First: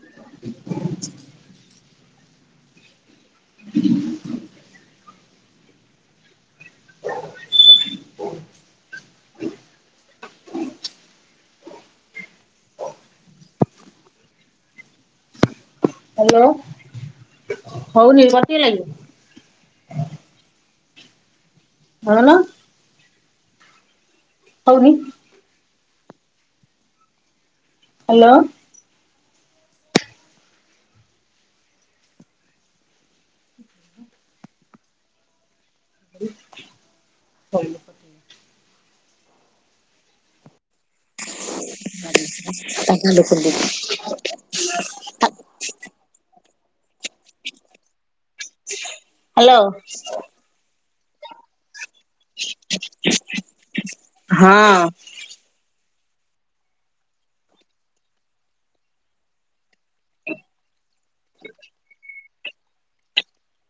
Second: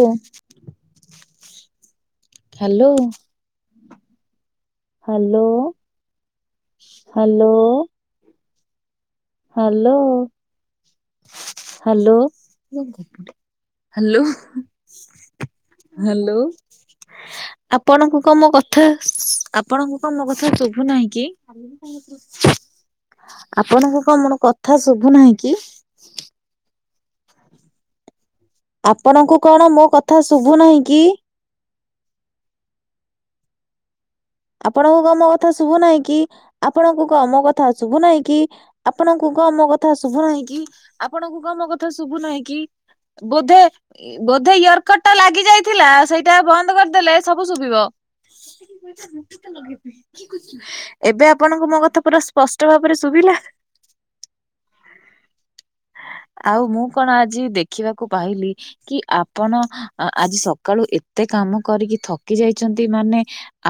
Hello. [inaudible] Hello, hello. Hello. Hello, hello. Hello, ଆପଣଙ୍କୁ ହଉନି କ ମୋ କଟି ଲାଗିବ କଥା ଆପଣଙ୍କୁ କ ମୋ କଥା ଶୁଭୁନାହିଁ କି? ହଉନ। ଆପଣଙ୍କୁ କ ମଣ କଥା ହଉନି ଶୁଭୁନାହିଁ କି? ହ୍ୟାଲୋ। ଆପଣଙ୍କୁ କଣ ମୋ କଥା ଶୁଭୁନାହିଁ କି? ଆପଣଙ୍କୁ କ ମୋ କଥା ଶୁଭୁ ନାହିଁ କି ଆପଣଙ୍କୁ କ ମୋ କଥା ଶୁଭୁ ନାହିଁ କି? ଆପଣଙ୍କୁ କ ମୋ କଥା ଶୁଭୁ ନାହିଁ କି? ଆପଣଙ୍କୁ କ ମୋ କଥା ଶୁଭୁ ନାହିଁ କି, ବୋଧେ ବୋଧେ ୟର କର୍ଡ ଲାଗି ଯାଇଥିଲା ସେଇଟା ବନ୍ଦ କରିଦେଲେ ଶବୁ ଶୁଭିବ। ହ୍ୟାଲୋ ଏବେ ଆପଣଙ୍କୁ ମୋ କଥା ପୁରା ସ୍ପଷ୍ଟ ଭାବରେ ଶୁଭିଲା? ଆଉ ମୁଁ କଣ ଆଜି ଦେଖିବାକୁ ପାଇଲି କି ଆପଣ ଆଜି ସକାଳୁ ଏ ଏତେ କାମ କରିକି ଥକି ଯାଇଛନ୍ତି ମାନେ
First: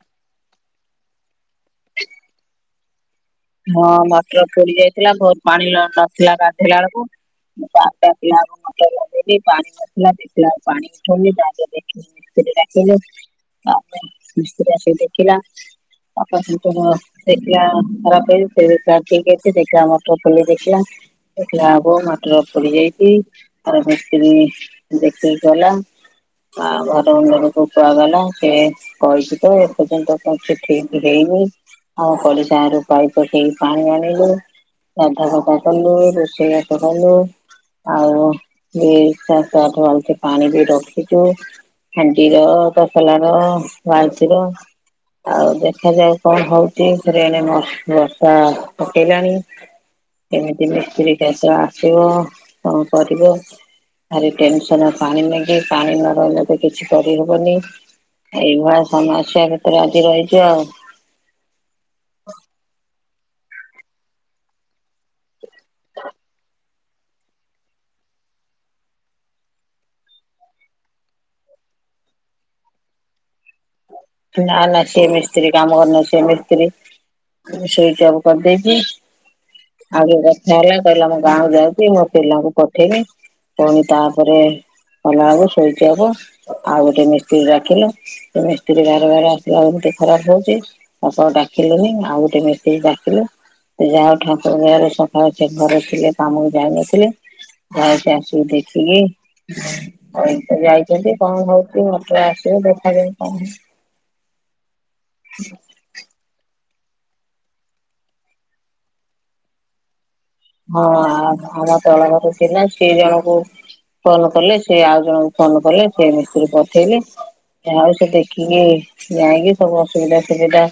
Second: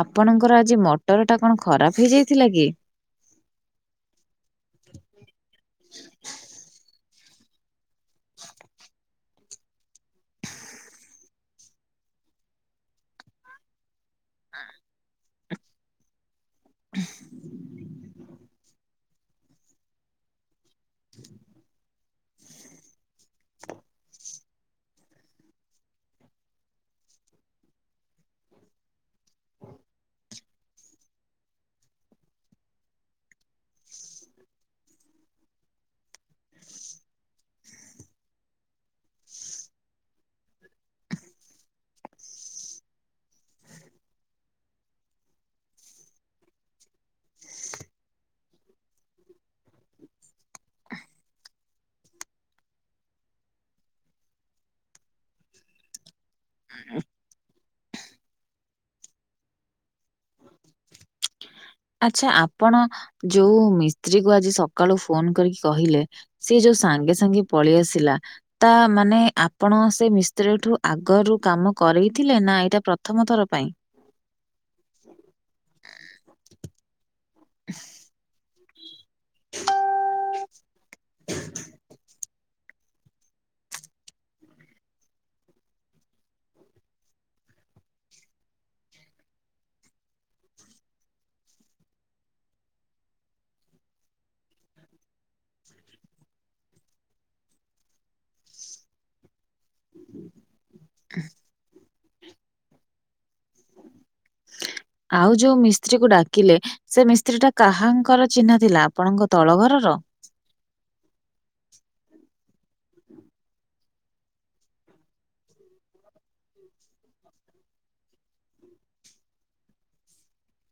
ଆ ଆପଣଙ୍କର ଆଜି ମଟରଟା କଣ ଖରାପ ହେଇଯାଇଥିଲା କି? ହଁ ମଟର ପୋଡି ଯାଇଥିଲା ବହୁତ ପାଣି ନଥିଲା ଗାଧେଇଲା ବେଳକୁ। ଦେଖିଲା ବେଳକୁ ମଟର ଲଗେଇଲି ପାଣି ନଥିଲା ଦେଖିଲା ପାଣି ସରିଥିଲା। ମିସ୍ତ୍ରୀ ଡାକିଲୁ, ମିସ୍ତ୍ରୀ ଆସିକି ଦେଖିଲା। [unintelligible] ଠିକ୍ ଅଛି ଦେଖିଲା ମଟର ଖୋଲିକି ଦେଖିଲା ଦେଖିଲା ବେଳକୁ ମୋଟର ପୋଡି ଯାଇଛି ଆଉ ମିସ୍ତ୍ରୀ ଦେଖିକି ଗଲା। ଆ ଘର ଓନରକୁ କୁଆଗଲା ସେ କହିଛି ତ ଏପର୍ଯ୍ୟନ୍ତ କିଛି ଠିକ ହେଇନି ଆଉ ପଡ଼ିଶା ଘରୁ ପାଇପ ପକେଇକି ପାଣି ଆଣିଲୁ, ଗନ୍ଥା ସଫା କଲୁ ରୋଷେଇ ବାସ କଲୁ। ଆଉ ଇଏ ସାତ ଆଠ ବାଲଟି ପାଣି ବି ରଖିଛୁ। ହାଣ୍ଡି ର, ତସଲା ର, ବାଲଟି ର। ଆଉ ଦେଖାଯାଉ କଣ ହଉଛି ଫେରି ଏଇନା ବର୍ଷା ଫକେଇଲାଣି। କେମିତି ମିସ୍ତ୍ରୀ କେଷ ଆସିବ କଣ କରିବ? ଭାରି ଟେନସନ ପାଣି ନାଗି ପାଣି ନ ରହିଲେ ଏତ କିଛି କରିହବନି ଏଇଭଳିଆ ସମସ୍ୟା ଭିତରେ ଆଜି ରହିଛି ଆଉ। ଆଚ୍ଛା ଆପଣ ଯୋଉ ମିସ୍ତ୍ରୀ କୁ ଆଜି ସକାଳୁ ଫୋନ କରି କହିଲେ ସିଏ ଯୋ ସାଙ୍ଗେ ସାଙ୍ଗେ ପଳି ଆସିଲା। ତା ମାନେ ଆପଣ ସେ ମିସ୍ତ୍ରୀ ଠୁ ଆଗରୁ କାମ କରେଇଥିଲେ ନା ଏଇଟା ପ୍ରଥମ ଥର ପାଇଁ? ନା ନା ସିଏ ମିସ୍ତ୍ରୀ କାମ କରିନଥିଲେ ସିଏ ମିସ୍ତ୍ରୀ ସୁଇଚ ଅଫ କରିଦେଇ ଯେ ଆଉରି ରଥ ହେଲା କହିଲା ମୁଁ ଗାଁ ଯାଉଚି ମୋ ପିଲାଙ୍କୁ ପଠେଇମି। ପୁଣି ତାପରେ ଭଲ ହବ ଶୋଇପଡ଼ ଆଉ ଗୋଟେ ମିସ୍ତ୍ରୀ ଡାକିଲେ, [inaudible] ସିଏ ଯେ ବାର ବାର ଆସିଲା ବେଳକୁ ମୋତେ ଖରାପ ଲାଗୁଚି, ତାକୁ ଆଉ ଡାକିଲେନି ଆଉ ଗୋଟେ ମିସ୍ତ୍ରୀ ଡାକିଲେ। ସେ ଯା ହଉ ଠାକୁରଙ୍କ ଦୟାରୁ ସକାଳ ସେ ଘରେ ଥିଲେ କାମକୁ ଯାଇନଥିଲେ। ଥାଅ ସେ ଆସୁ ଦେଖିକି ସେ ଯାଇଚନ୍ତି କଣ ହଉଚୁ [unintelligible] ଆସୁ ଦେଖାକରି କଣ ହଉ ଆଉ ଯୋଉ ମିସ୍ ସ୍ତ୍ରୀ କୁ ଡାକିଲେ ସେ ମିସ୍ତ୍ରୀ ଟା କାହାଙ୍କର ଚିହ୍ନା ଥିଲା ଆପଣଙ୍କ ତଳ ଘରର? ହଁ ଆମର ତଳ ଘର ଥିଲା ସେ ଜଣଙ୍କୁ କଲ୍ କଲେ ସେ ଆଉ ଜଣଙ୍କୁ ଫୋନ୍ କଲେ ସେ ମିସ୍ତ୍ରୀ ପଠେଇଲେ। ଯାହା ହଉ ଦେଖିକି ଯାଇକି ସବୁ ଅସୁବିଧା ସୁବିଧା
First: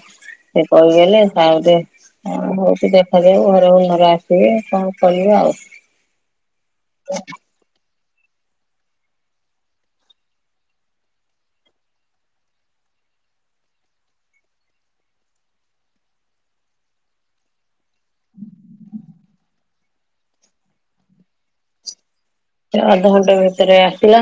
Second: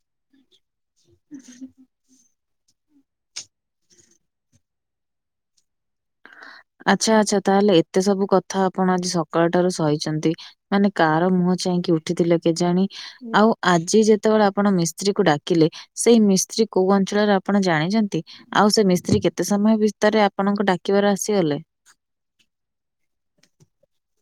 ସେ କହିଦେଲେ, ଆଉ ଯେ ଆଉରି ଅସୁବିଧା ଥବ ଘର ଅନର ଆସ ସିଏ କଣ କହିବେ ଆଉ। ଆଚ୍ଛା, ଆଚ୍ଛା ତାହେଲେ ଏତେ ସବୁ କଥା ଆପଣ ଆଜି ସକାଳ ଠାରୁ ସହିଛନ୍ତି। ମାନେ କାର ମୁହଁ ଚାହିଁକି ଉଠିଥିଲେ କେଜାଣି। ଆଉ ଆଜି ଯେତେବେଳେ ଆପଣ ମିସ୍ତ୍ରୀକୁ ଡାକିଲେ ସେଇ ମିସ୍ତ୍ରୀ କୋଉ ଅଞ୍ଚଳରେ ଆପଣ ଜାଣିଚନ୍ତି? ଆଉ ସେ ମିସ୍ତ୍ରୀ କେତେ ସମୟ ଭିତରେ ଆପଣଙ୍କ ଡା କିବାର ଆସିଗଲେ? ସେ ଅଧଘଣ୍ଟେ ଭିତରେ ଆସିଲା।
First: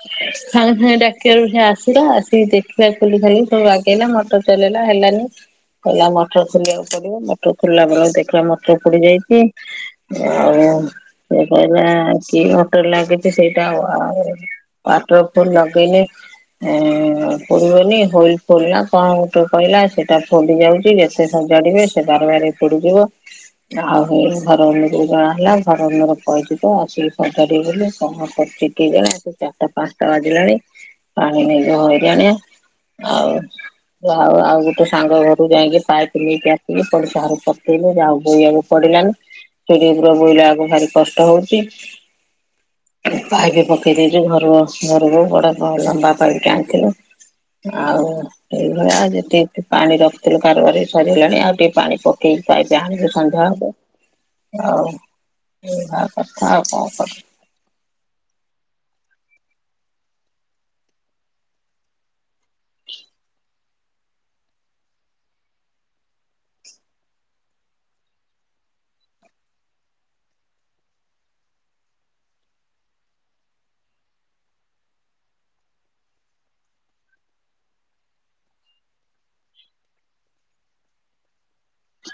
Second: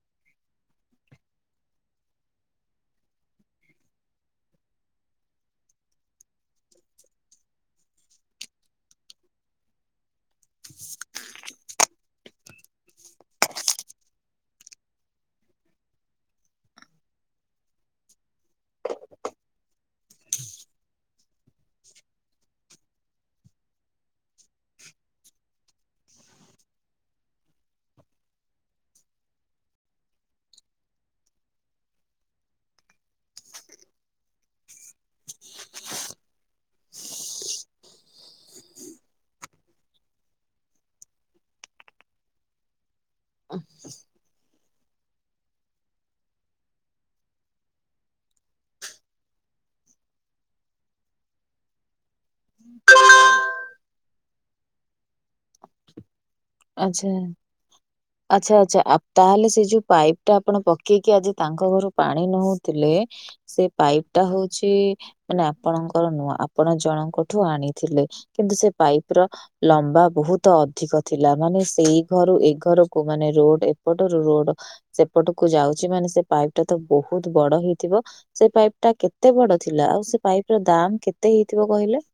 ସାଙ୍ଗେ ସାାଙ୍ଗେ ଡାକିବାରୁ ସିଏ ଆସିଲା ଆସିକି ଦେଖିଲା, ଖୁଲିଖାଲି ସେଇ ବାଗେଇଲା ମଟର ଚଲେଇଲା ହେଲାନି। କଇଲା ମଟର ଖୋଲିବାକୁ ପଡିବ, ମଟର ଖୋଲିଲା ଆମର ଦେଖିଲା ମଟର ପୋଡି ଯାଇଛି। ଆଉ ସେ କହିଲା କି ମଟର ଲାଗିଚି ସେଇଟା ଓ ଆଉ [unintelligible] [unintelligible] ତ ଲଗେଇନି। ଏ ପୁଡ଼ିବନି ହୁଇଲ ଖୋଲିଲା କଣ ଗୋଟେ କହିଲା ସେଟା ଖୋଲି ଯାଉଚି, [inaudible] ସେ ସଜାଡିବେ ସେ ବାରବାରେ ପୋଡିଯିବ। ଆଉ ହେଇ ଘର ଓନରକୁ ଜଣା ହେଲା ଘର ଓନର କହିଚି ତ ଆସିକି ସଜାଡିବି ବୋଲି, କଣ କରୁଚି କେଇଜାଣେ ସେ ଚାରଟା ପାନ୍ସଟା ବାଜିଲାଣି ପାଣି ନାଇକି ହଇରାଣେ, ଆଉ ଆଉ ଆଉ ଗୋଟେ ସାଙ୍ଗ ଘରୁକୁ ଯାଇକି ପାଇପ୍ ନେଇକି ଆସିଲେ, ପଡ଼ିଶା ଘରୁ ପକେଇଲେ [unintelligible] ପଡିଲାନି ସିଡ଼ି ଉପରେ ବୋହିଲାବେଳକୁ ଭାରି କଷ୍ଟ ହଉଚି। ପାଇପ୍ ପକେଇ ଦେଇଚେ ଘରୁ ଆସିବାରୁ ଯୋ ବଡ ଲମ୍ବା ପାଇପ୍ ଟେ ଆଣିଥିଲୁ। ଆଉ ଏଇ ଭଳିଆ ଯେତିକି ପାଣି ରଖିଥିଲୁ କାରବାରେ ସରିଗଲାଣି, ଆଉ ଟିକେ ପାଣି ପକେଇ ସେ ଯାହାବି ହଉ ସନ୍ଧ୍ୟା ହବ ଆଉ [inaudible] ଏ ଥାଉ ଆଚ୍ଛା। ଆଚ୍ଛା, ଆଚ୍ଛା ଆ, ତାହେଲେ ସେ ଯୋଉ ପାଇପ୍ ଟା ଆପଣ ପକେଇକି ଆଜି ତାଙ୍କ ଘରୁ ପାଣି ନଉଥିଲେ। ସେ ପାଇପ୍ ଟା ହଉଛି ମାନେ ଆପଣଙ୍କର ନୁହ ଆପଣ ଜଣଙ୍କଠୁ ଆଣିଥିଲେ, କିନ୍ତୁ ସେ ପାଇପ୍ ର ଲମ୍ବା ବହୁତ ଅଧିକ। ଥିଲା ମାନେ ସେଇ ଘରୁ ଏ ଘରକୁ ମାନେ ରୋଡ଼୍ ଏପଟରୁ ରୋଡ଼୍ ସେପଟକୁ ଯାଉଛି ମାନେ ସେ ପାଇପ୍ ଟା ତ ବହୁତ ବଡ଼ ହେଇଥିବ? ସେ ପାଇପ୍ ଟା କେତେ ବଡ ଥିଲା ଆଉ ସେ ପାଇପ୍ ର ଦାମ୍ କେତେ ହେଇଥିବ କହିଲେ?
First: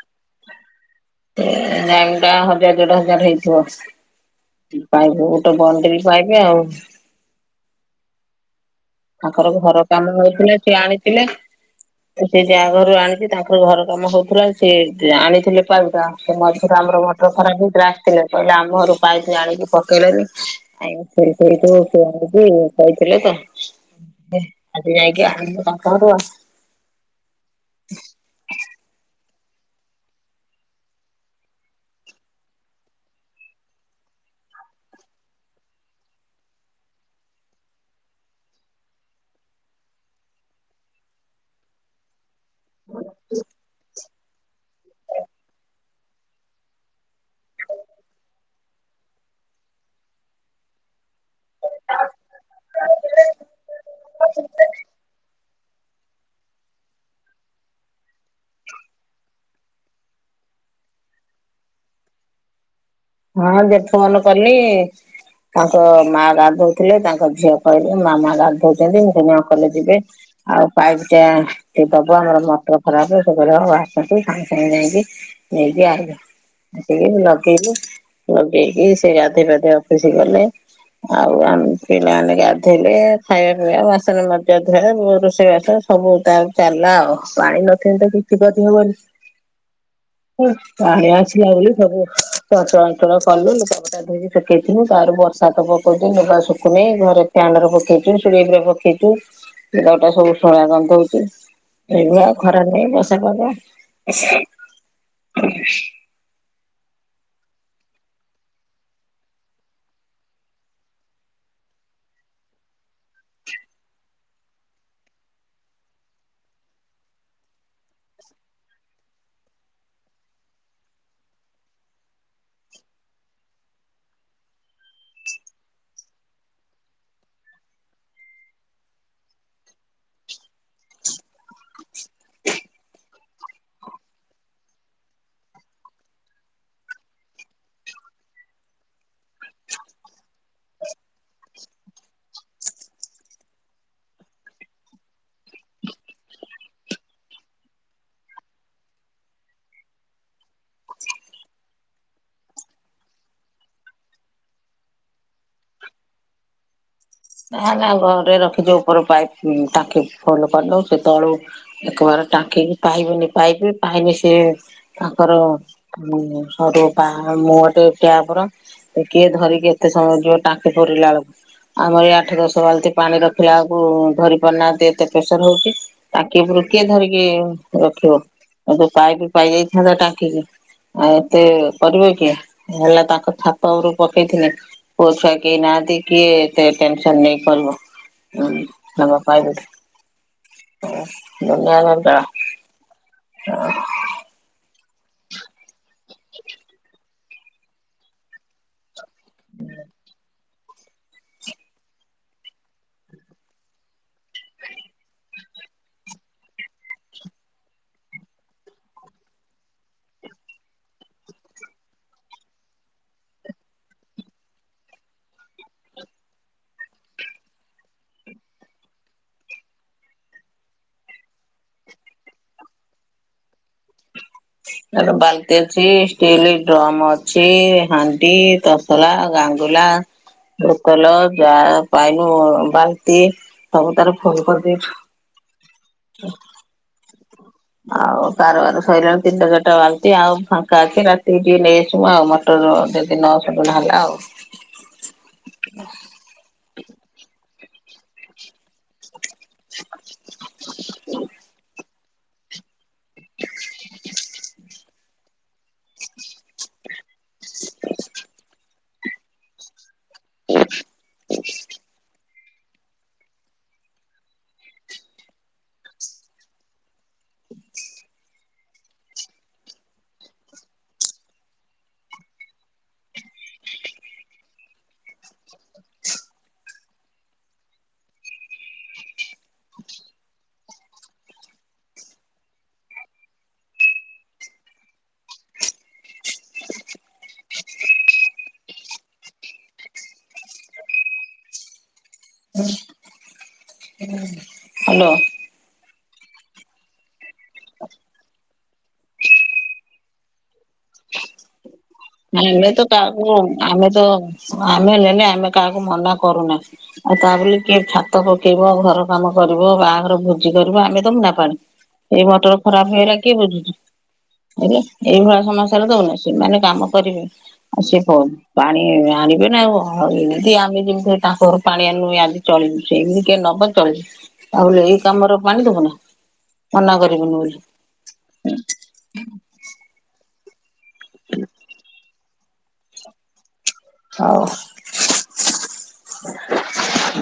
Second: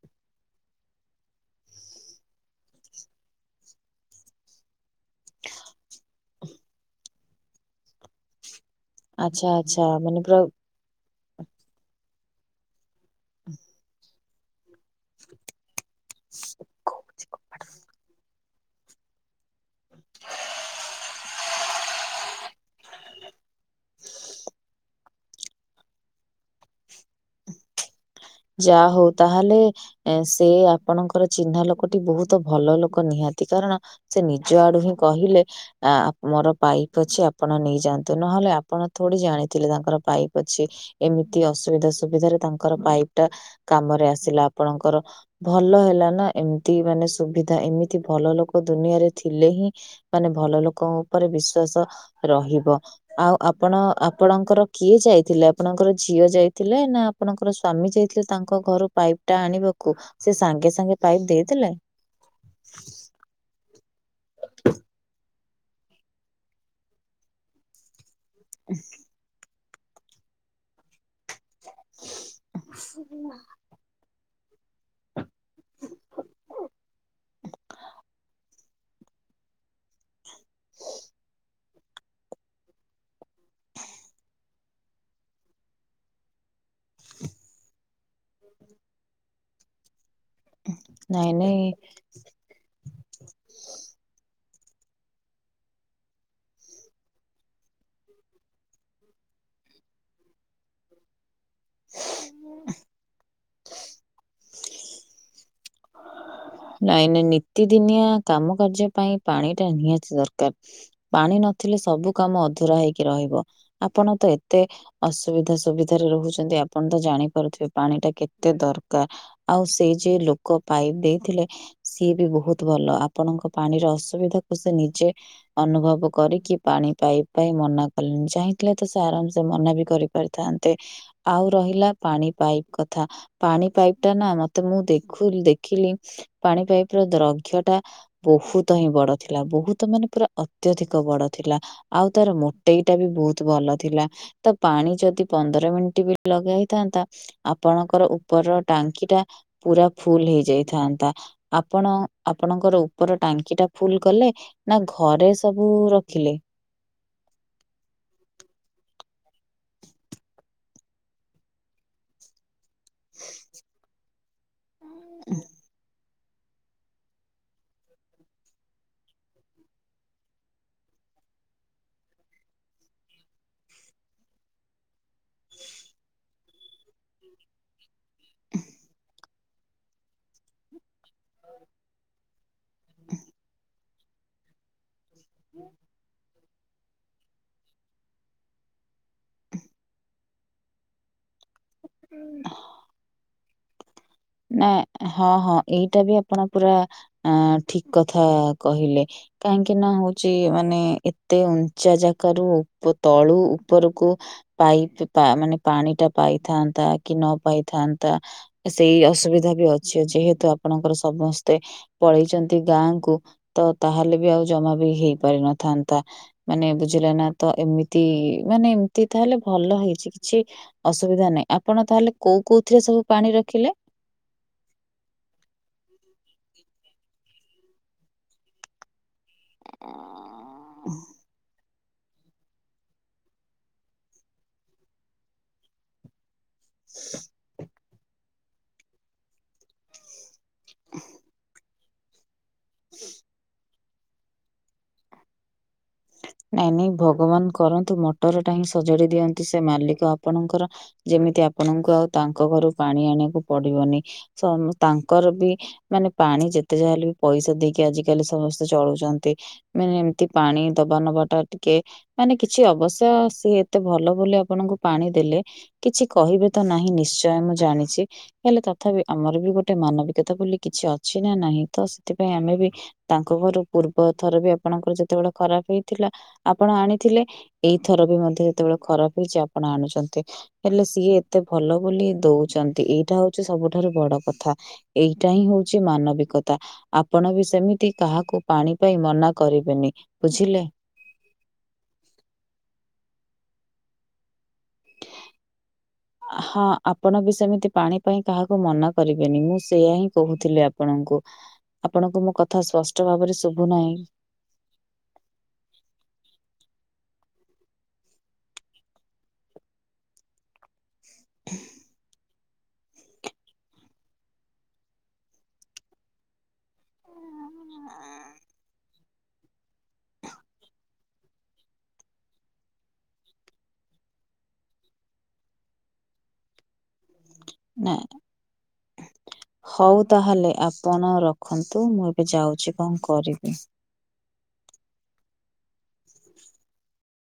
ଏ ପାଇପ୍ ଟା ହଜାର ଦେଢ଼ ହଜାର ହେଇଥିବ। ପାଇପ୍ କୁ ଗୋଟେ ବଡିରି ପାଇବେ ଆଉ। ଆଚ୍ଛା ତାଙ୍କର ଘର ଆଚ୍ଛା କାମ ମାନେ ହଉଥିଲା ସିଏ ଆଣିଥିଲେ ସିଏ ଯାହା ଘରୁ ଆଣି ସେତାଙ୍କର ଘର କାମ ହଉଥିଲା ସିଏ ଆଣିଥିଲେ ପାଇପିଟା ସେମଝିରେ ଆମର ପୁରା ମଟର ଖରାପ୍ ହେଇଥାଲା ଅସିଥିଲେ। କହିଲେ ଆମ ଘରୁ ପାଇପି ଆଣିକି ପକେଇଲେନି ଆଜ୍ଞା ସେଇ ସେଇ [unintelligible] କହିଥିଲତ। ଆଜି ଯାଇକି ଆଣିଲୁ ତାଙ୍କ ଘଟୁ ଆଉ। ଯାହା ହଉ ତାହେଲେ ଏ ସେ ଆପଣଙ୍କର ଚିହ୍ନା ଲୋକଟି ବହୁତ୍ ଭଲ ଲୋକ ନିହାତି କାରଣ ସେ ନିଜ ଆଡ଼ୁହିଁ କହିଲେ ଆ ମୋର ପାଇପି ଅଛି ଆପଣ ନେଇଯାଆନ୍ତୁ ନହେଲେ ଆପଣ ଥୋଡ଼ି ଜାଣିଥିଲେ ତାଙ୍କର ପାଇପି ଅଛି ଏମିତି ଅସୁବିଧା ସୁବିଧାରେ ତାଙ୍କର ପାଇପ୍ ଟା କାମରେ ଆସିଲା ଆପଣଙ୍କର। ଭଲ ହେଲାନା ଏମିତି ମାନେ ସୁବିଧା ଏମିତି ଭଲ ଲୋକ ଦୁନିଆରେ ଥିଲେହିଁ ମାନେ ଭଲ ଲୋକଙ୍କ ଉପରେ ବିଶ୍ଵାସ ରହିବ ଆଉ ଆପଣ ଆପଣଙ୍କର କିଏ ଯାଇଥିଲେ ଆପଣଙ୍କର ଝିଅ ଯାଇଥିଲେ ନା ଆପଣଙ୍କର ସ୍ଵାମୀ ଯାଇ ସେ ତାଙ୍କ ଘରୁ ପାଇପିଟା ଆଣିବାକୁ ସେସାଙ୍ଗେ ସାଙ୍ଗେ ପାଇପି ଦେଇଦେଲେ? ହଁ [unintelligible] କଲି ତାଙ୍କ ମା ଗାଧଉଥିଲେ ତାଙ୍କ ଝିଅ କହିଲେ ମାମା ଗାଧଉଛନ୍ତି ମୁକଇନି ଅ କଲେ ଯିବେ ଆଉ ପାଇପିଟା କିଏ ଦବ ଆମର ମଟର ଖରାପ୍ ସେକଇଲେ ହଉଆସ ହେଠୁ ସାଙ୍ଗେ ସାଙ୍ଗେ ଯାଇକି ନେଇକି ଆଇଲା ଆସିକି ମୁ ଲଗେଇଲି ଲଗେଇକି ସେଗାଧେଇ ପାଧେଇ ଅଫିସ୍ ଗଲେ। ଆଉ ଆମେ ପିଲାମାନେ ଗାଧୋଇଲେ ଖାଇବା ପିଇବା ବାସନ ମଜା ଧୁଆ ରୋଷେଇବାସ ସବୁତାର ଚାଲିଲା ଆଉ ପାଣି ନଥିଲେତ କିଛି କରି ହବନି। ପାଣି ନାଇଁ ଆସିଲା ନାଇଁ ବୋଲି ସବୁ ଚଞ୍ଚ ଞ୍ଚଳ କଲୁ ଲୁଗାପଟା ଶୁଖେଇଥିଲୁ ତାର ବର୍ଷାତ ପକଉଛି ଲୁଗା ଶୁଖୁନି ଘରେ ଫ୍ୟାନରେ ପକେଇଛୁ ଶେଡ଼ି ଘରେ ପକେଇଛୁ ଲୁଗାପଟା ସବୁ ଉସୁମୁଳିଆ କନ୍ଧଉଚି। ଏଇ ଭଳିଆ ଖରା ନାହିଁ ବର୍ଷା ପାଗ। ନାଇଁ ନାଇଁ ନିତିଦିନିଆ କାମ କାର୍ଯ୍ୟ ପାଇଁ ପାଣିଟା ନିହାତି ଦରକାର। ପାଣି ନଥିଲେ ସବୁ କାମ ଅଧୁରା ହେଇକି ରହିବ ଆପଣତ ଏତେ ଅସୁବିଧା ସୁବିଧାରେ ରହୁଛନ୍ତି ଆପଣତ ଜାଣିପାରୁଥିବେ ପାଣିଟା କେତେ ଦରକାର। ଆଉ ସେଇ ଯଉଲୋକ ପାଇପ୍ ଦେଇଥିଲେ ସିଏବି ବହୁତ୍ ଭଲ ଆପଣଙ୍କ ପାଣିର ଅସୁବିଧାକୁ ସେନିଜେ ଅନୁଭବ କରିକି ପାଣି ପାଇପ୍ ପାଇଁ ମନା କଲେଣିି ଚାହିଁଥିଲେତ ସେ ଆରାମସ ମନାବି କରି କରିଥାନ୍ତେ ଆଉ ରହିଲା ପାଣି ପାଇପ୍ କଥା ପାଣି ପାଇପ୍ ଟା ମତେ ମୁଁ ଦେଖୁ ଦେଖିଲି ପାଣି ପାଇପ୍ ର ଦ୍ରକ୍ଷଟା ବହୁତହିଁ ବଡ଼ ଥିଲା ବହୁତ୍ ମାନେ ପୁରା ଅତ୍ୟଧିକ ବଡ଼ ଥିଲା। ଆଉ ତାର ମୋଟେଇଟାବି ବହୁତ୍ ଭଲ ଥିଲା। ତ ପାଣି ଯଦି ପନ୍ଦର ମିନିଟ୍ ବି ଲଗେଇ ହେଇଥାନ୍ତା ଆପଣଙ୍କର ଉପରର ଟାଙ୍କିଟା ପୁରା ଫୁଲ୍ ହେଇଯାଇଥାନ୍ତା। ଆପଣ ଆପଣଙ୍କର ଉପର ଟାଙ୍କିଟା ଫୁଲ୍ କଲେ? ନା ଘରେ ସବୁ ରଖିଲେ? ନା ନା ଘରେ ରଖିଚୁ ଉପର ପାଇପ୍ ଟାଙ୍କି ଫୁଲ୍ କରିନୁ ସେତଳୁ ଏକ ବାର ଟାଙ୍କିକି ପାଇବନି ପାଇପ୍ ପାଇନେ ସିଏ ତାଙ୍କର ଉଁ ସରୁ ପା ମୁଁହଟେ ଟ୍ୟାପର୍। କିଏ ଧରିକି ଏତେ ସମୟ ଯିବ ଟାଙ୍କି ପୁରିଲା ବେଳକୁ ଆମର ଏ ଆଠ ଦଶ ବାଲ୍ଟି ପାଣି ରଖିଲା ଆକୁ ଧରି ପାରୁନାହାନ୍ତି ଏତେ ପ୍ରେସର ହେଉଛି। ଟାଙ୍କି ଉପରୁ କିଏ ଧରିକି ରଖିବ ଆଉ ଯୋଉ ପାଇପ୍ ପାଇଯାଇଥାନ୍ତା ଟାଙ୍କିକି ଆଉ ଏତେ କରିବେ କିଏ? ହେଲା ତାଙ୍କ ଛାତଉପରୁ ପକେଇଥିଲେ ପୁଅ ଛୁଆ କେହି ନାହାନ୍ତି କିଏ କିଏ ଟେ୍ସନ ନେଇ କରିବ ତା ଵାପା ଆଇଲା ଆ ନୁନା ବାପା ଆ। ନା -ହଁ -ହଁ ଏଇଟା ବି ଆପଣ ପୁରା ଅ ଠିକ୍ କଥା କହିଲେ କାହିଁକି ନା ହଉଚି ମାନେ ଏ ଏତେ ଉଞ୍ଚା ଜାଗାରୁ ଉପୁ ତଳୁ ଉପରକୁ ପାଇପ୍ ପା-ମାନେ ପାଣି ଟା ପାଇଥାନ୍ତା କି ନ ପାଇଥାନ୍ତା ସେଇ ଅସୁବିଧା ବି ଅଛି ଅଛି ଯେହେତୁ ଆପଣଙ୍କର ସମସ୍ତେ ପଳେଇଚନ୍ତି ଗାଁ କୁ ତ ତାହେଲେ ବି ଆଉ ଜମା ବି ହେଇ ପାରିନଥାନ୍ତା। ମାନେ ବୁଝିଲା ନା ତ ଏମିତି ମାନେ ଏମିତି ତାହେଲେ ଭଲ ହେଇଚି କିଛି ଅସୁବିଧା ନାହିଁ ଆପଣ ତାହେଲେ କଉ କଉଥିରେ ସବୁ ପାଣି ରଖିଲେ? ତାର ବାଲ୍ଟି ଅଛି ଷ୍ଟିଲ ଡ୍ରମ୍ ଅଛି ହାଣ୍ଡି ତା ତସଲା, ଗାଙ୍ଗୁଲା, ବୁତଲ, ଜା ପାଇନୁ ବାଲ୍ଟି ସବୁ ତାର ଫୁଲ୍ କରିଦେଇଚୁ। ଆଉ କାରବାର ସଇଲାଣି ତିନିଟା ଚାରିଟା ବାଲ୍ଟି ଆଉ ଫାଙ୍କା ଅଛି ରାତିକି ଟିକେ ନେଇ ଆସିବୁ ଆଉ ମ ମଟର ସେଦିନ ଯଦି ନହେଲା ଆଉ। ନାଇଁ ନାଇଁ ଭଗବାନ କରନ୍ତୁ ମଟର ଟା ହିଁ ସଜାଡ଼ି ଦିଅନ୍ତ୍ ସେ ମାଲିକ ଆପଣଙ୍କର ଯେମିତି ଆପଣଙ୍କୁ ଆଉ ତାଙ୍କ ଘରୁ ପାଣି ଆଣିବାକୁ ପଡିବନି। ସ-ତାଙ୍କର ବି ମାନେ ପାଣି ଯେତେ ଯାହା ହେଲେ ବି ପଇସା ଦେଇକି ଆଜିକାଲି ସମସ୍ତେ ଚଳୁଚନ୍ତି ମାନେ ଏମତି ପାଣି ଦବା ନବା ଟା ଟିକେ ମାନେ କିଛି ଅବଶ୍ୟ ସିଏ ଏତେ ଭଲ ବୋଲି ଆପଣଙ୍କୁ ପାଣି ଦେଲେ କିଛି କହିବେ ତ ନାହିଁ ନିଶ୍ଚୟ ମୁଁ ଜାଣିଚି ହେଲେ ତଥାପି ଆମର ବି ଗୋଟେ ମାନବିକତା ବୋଲି କିଛି ଅଛି ନା ନାହିଁ ତ ସେଥିପାଇଁ ଆମେ ବି ତାଙ୍କ ଘର ପୂର୍ବ ଥର ବି ଆପଣଙ୍କର ଯେତେବେଳେ ଖରାପ ହେଇ ଥିଲା ଆପଣ ଆଣିଥିଲେ ଏଇଥର ବି ମଧ୍ୟ ଯେତେବେଳେ ଖରାପ ହେଇଚି ଆପଣ ଆଣୁଚନ୍ତି। ହେଲେ ସିଏ ଏତେ ଭଲ ବୋଲି ଦଉଚନ୍ତି ଏଇଟା ହଉଚି ସବୁଠାରୁ ବଡ କଥା। ଏଇଟା ହିଁ ହଉଚି ମାନବିକତା। ଆପଣ ବି ସେମିତି କାହାକୁ ପାଣି ପାଇଁ ମନା କରିବେନି ବୁଝିଲେ। ହାଲୋ। ହଁ ଆପଣ ବି ସେମିତି ପାଣି ପାଇଁ କାହାକୁ ମନା କରିବେନି ମୁଁ ସେଇୟା ହିଁ କହୁଥିଲି ଆ ଆପଣଙ୍କୁ ଆପଣଙ୍କୁ ମୋ କଥା ଆମେ ତ ସ୍ପଷ୍ଟ କାହାକୁ ଭାବରେ ଶୁଭୁ ଆମେ ନାହିଁ। ତ ଆମେ ନେଲେ ଆମେ କାହାକୁ ମନା କରୁନା। ଆଉ ତା ବୋଲି କିଏ ଛାତ ପକେଇବ ଘର କାମ କରିବ ବାହାଘର ଭୋଜି କରିବ ଆମେ ଦବୁ ନା ପାଣି ଏଇ ମଟର ଖରାପ୍ ହେଇଗଲା କିଏ ବୁଝୁଚି ହେଲେ ଏଇଭଳିଆ ସମସ୍ୟାରେ ଦଉନି ସେମାନେ କାମ କରିବେ ଆଉ ସିଏ ପ-ପାଣି ଆଣିବେ ନା ଆଉ। ଆଉ ଏମିତି ଆମେ ଯେମିତି ତାଙ୍କ ଘରୁ ପାଣି ଆଣିନୁ ଆଜି ଚଳୁଲୁ ସେ ଏମିତି କିଏ ନବ ଚଳି ତା ବୋଲି ଏଇ କାମର ପାଣି ଦବୁ ନା ମନା କରିବୁନି ବୋଲି। ନାଇଁ। ହଉ ତାହାଲେ ଆପଣ ରଖନ୍ତୁ ମୁଁ ଏବେ ଯାଉଚି କଣ୍ କରିବି। ହଉ।